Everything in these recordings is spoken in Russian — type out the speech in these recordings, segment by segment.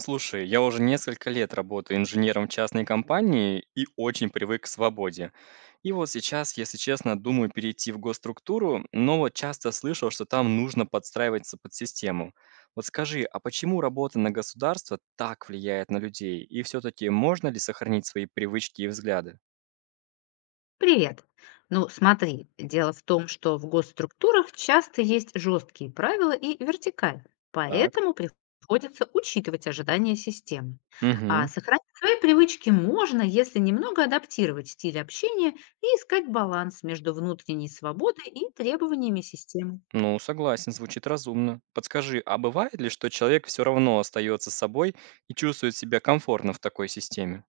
Слушай, я уже несколько лет работаю инженером в частной компании и очень привык к свободе. И вот сейчас, если честно, думаю перейти в госструктуру, но вот часто слышал, что там нужно подстраиваться под систему. Вот скажи, а почему работа на государство так влияет на людей? И все-таки можно ли сохранить свои привычки и взгляды? Привет. Ну, смотри, дело в том, что в госструктурах часто есть жесткие правила и вертикаль, Так. поэтому приходится учитывать ожидания системы. А Угу. сохранить свои привычки можно, если немного адаптировать стиль общения и искать баланс между внутренней свободой и требованиями системы. Ну, согласен, звучит разумно. Подскажи, а бывает ли, что человек все равно остается собой и чувствует себя комфортно в такой системе?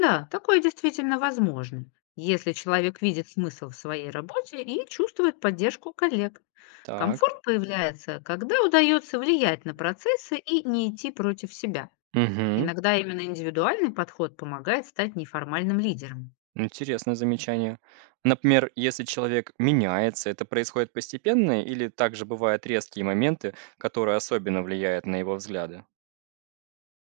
Да, такое действительно возможно, если человек видит смысл в своей работе и чувствует поддержку коллег. Так. Комфорт появляется, когда удается влиять на процессы и не идти против себя. Мгм. Иногда именно индивидуальный подход помогает стать неформальным лидером. Интересное замечание. Например, если человек меняется, это происходит постепенно или также бывают резкие моменты, которые особенно влияют на его взгляды?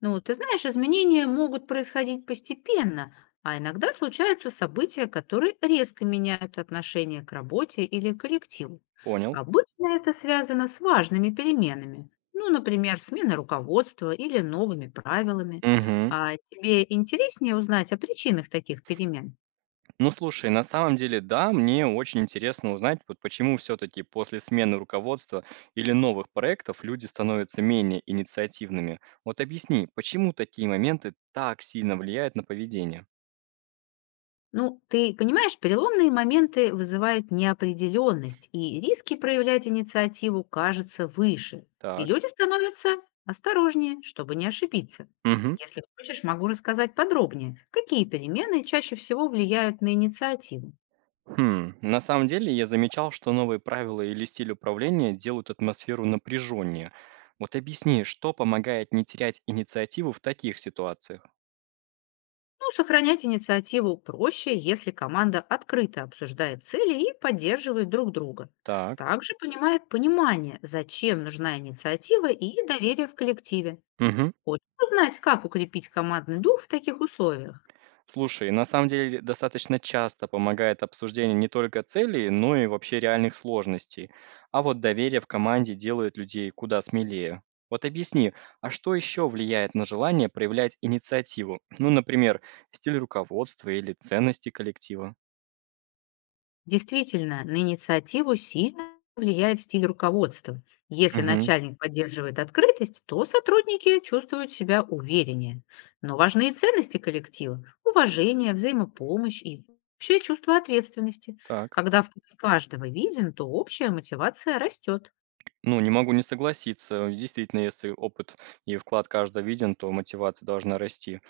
Ну, ты знаешь, изменения могут происходить постепенно, а иногда случаются события, которые резко меняют отношение к работе или коллективу. Понял. Обычно это связано с важными переменами, ну, например, сменой руководства или новыми правилами. Мгм. А тебе интереснее узнать о причинах таких перемен? Ну слушай, на самом деле, да, мне очень интересно узнать, вот почему все-таки после смены руководства или новых проектов люди становятся менее инициативными. Вот объясни, почему такие моменты так сильно влияют на поведение? Ну, ты понимаешь, переломные моменты вызывают неопределенность, и риски проявлять инициативу кажутся выше, и Так. люди становятся осторожнее, чтобы не ошибиться. Мгм. Если хочешь, могу рассказать подробнее, какие перемены чаще всего влияют на инициативу. Хм, на самом деле я замечал, что новые правила или стиль управления делают атмосферу напряженнее. Вот объясни, что помогает не терять инициативу в таких ситуациях? Ну, сохранять инициативу проще, если команда открыто обсуждает цели и поддерживает друг друга. Так. Также понимает понимание, зачем нужна инициатива и доверие в коллективе. Мгм. Хочется знать, как укрепить командный дух в таких условиях? Слушай, на самом деле достаточно часто помогает обсуждение не только целей, но и вообще реальных сложностей. А вот доверие в команде делает людей куда смелее. Вот объясни, а что еще влияет на желание проявлять инициативу? Ну, например, стиль руководства или ценности коллектива. Действительно, на инициативу сильно влияет стиль руководства. Если Угу, начальник поддерживает открытость, то сотрудники чувствуют себя увереннее. Но важны и ценности коллектива– уважение, взаимопомощь и общее чувство ответственности. так. Когда вклад каждого виден, то общая мотивация растет. Ну, не могу не согласиться. Действительно, если опыт и вклад каждого виден, то мотивация должна расти.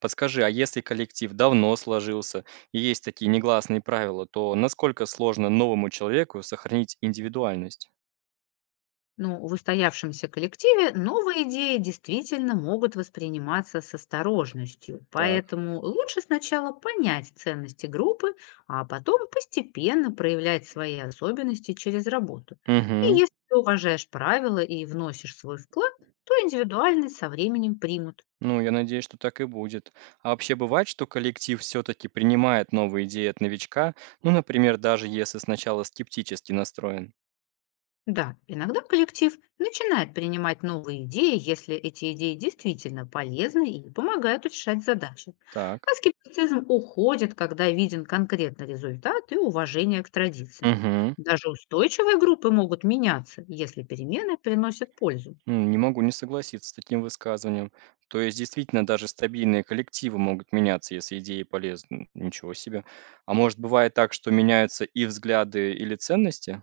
Подскажи, а если коллектив давно сложился и есть такие негласные правила, то насколько сложно новому человеку сохранить индивидуальность? Ну, в устоявшемся коллективе новые идеи действительно могут восприниматься с осторожностью, Так. поэтому лучше сначала понять ценности группы, а потом постепенно проявлять свои особенности через работу. И Угу. если ты уважаешь правила и вносишь свой вклад, то индивидуальность со временем примут. Ну, я надеюсь, что так и будет. А вообще бывает, что коллектив все-таки принимает новые идеи от новичка, ну, например, даже если сначала скептически настроен. Да, иногда коллектив начинает принимать новые идеи, если эти идеи действительно полезны и помогают решать задачи. Так. А скептицизм уходит, когда виден конкретный результат и уважение к традициям. Угу. Даже устойчивые группы могут меняться, если перемены приносят пользу. М, не могу не согласиться с таким высказыванием. То есть действительно даже стабильные коллективы могут меняться, если идеи полезны. Ничего себе. А может бывает так, что меняются и взгляды, или ценности?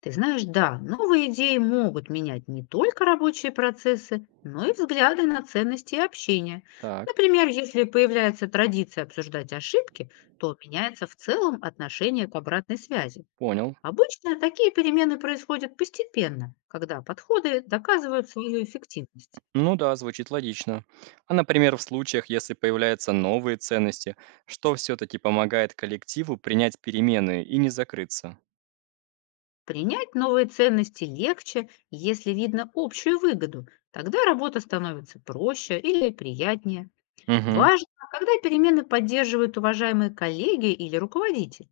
Ты знаешь, да, новые идеи могут менять не только рабочие процессы, но и взгляды на ценности и общение. Так, Например, если появляется традиция обсуждать ошибки, то меняется в целом отношение к обратной связи. понял. Обычно такие перемены происходят постепенно, когда подходы доказывают свою эффективность. Ну да, звучит логично. А, например, в случаях, если появляются новые ценности, что все-таки помогает коллективу принять перемены и не закрыться? Принять новые ценности легче, если видно общую выгоду. Тогда работа становится проще или приятнее. Угу. Важно, когда перемены поддерживают уважаемые коллеги или руководитель.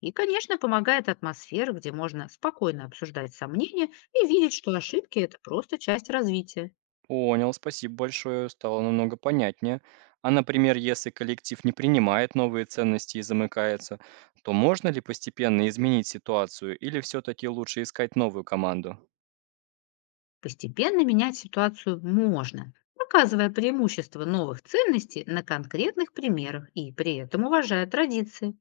И, конечно, помогает атмосфера, где можно спокойно обсуждать сомнения и видеть, что ошибки– это просто часть развития. Понял, спасибо большое, стало намного понятнее. А, например, если коллектив не принимает новые ценности и замыкается, то можно ли постепенно изменить ситуацию или все-таки лучше искать новую команду? Постепенно менять ситуацию можно, показывая преимущество новых ценностей на конкретных примерах и при этом уважая традиции.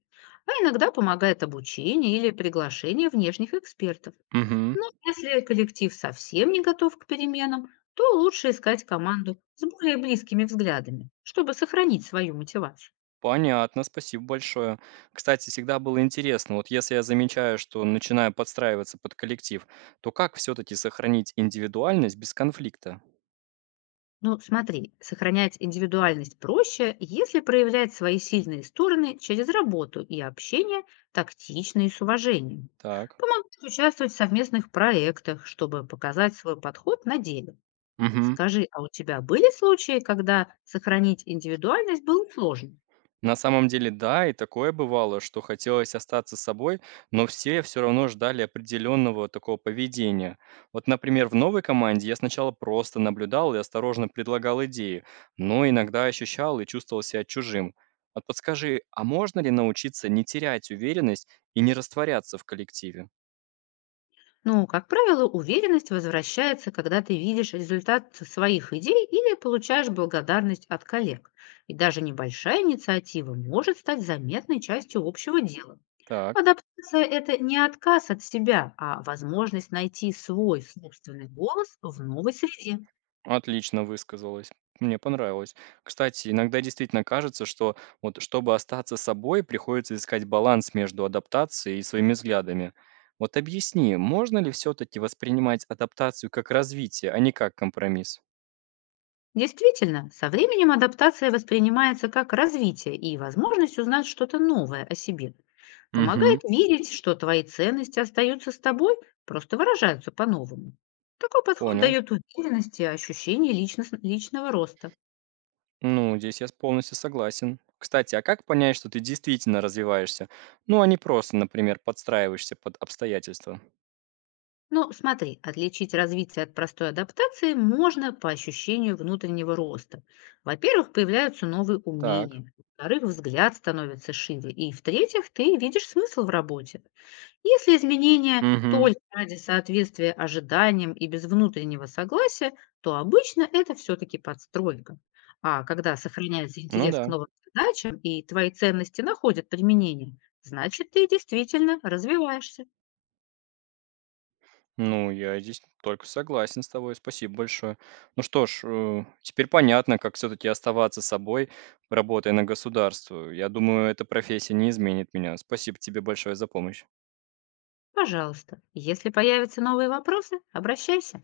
А иногда помогает обучение или приглашение внешних экспертов. Угу. Но если коллектив совсем не готов к переменам, то лучше искать команду с более близкими взглядами, чтобы сохранить свою мотивацию. Понятно, спасибо большое. Кстати, всегда было интересно, вот если я замечаю, что начинаю подстраиваться под коллектив, то как все-таки сохранить индивидуальность без конфликта? Ну, смотри, сохранять индивидуальность проще, если проявлять свои сильные стороны через работу и общение тактично и с уважением. Так. Помогать участвовать в совместных проектах, чтобы показать свой подход на деле. Угу. Скажи, а у тебя были случаи, когда сохранить индивидуальность было сложно? На самом деле, да, и такое бывало, что хотелось остаться собой, но все равно ждали определенного такого поведения. Вот, например, в новой команде я сначала просто наблюдал и осторожно предлагал идеи, но иногда ощущал и чувствовал себя чужим. Вот подскажи, а можно ли научиться не терять уверенность и не растворяться в коллективе? Ну, как правило, уверенность возвращается, когда ты видишь результат своих идей или получаешь благодарность от коллег. И даже небольшая инициатива может стать заметной частью общего дела. Так. Адаптация– это не отказ от себя, а возможность найти свой собственный голос в новой среде. Отлично высказалась. Мне понравилось. Кстати, иногда действительно кажется, что вот чтобы остаться собой, приходится искать баланс между адаптацией и своими взглядами. Вот объясни, можно ли все-таки воспринимать адаптацию как развитие, а не как компромисс? Действительно, со временем адаптация воспринимается как развитие и возможность узнать что-то новое о себе. Мгм. Помогает верить, что твои ценности остаются с тобой, просто выражаются по-новому. Такой подход Понял. дает уверенность и ощущение личного роста. Ну, здесь я полностью согласен. Кстати, а как понять, что ты действительно развиваешься? Ну, а не просто, например, подстраиваешься под обстоятельства. Но смотри, отличить развитие от простой адаптации можно по ощущению внутреннего роста. Во-первых, появляются новые Так, умения. Во-вторых, взгляд становится шире. И в-третьих, ты видишь смысл в работе. Если изменения угу. только ради соответствия ожиданиям и без внутреннего согласия, то обычно это все-таки подстройка. А когда сохраняется Ну интерес к да. новым задачам и твои ценности находят применение, значит, ты действительно развиваешься. Ну, я здесь только согласен с тобой. Спасибо большое. Ну что ж, теперь понятно, как все-таки оставаться собой, работая на государство. Я думаю, эта профессия не изменит меня. Спасибо тебе большое за помощь. Пожалуйста, если появятся новые вопросы, обращайся.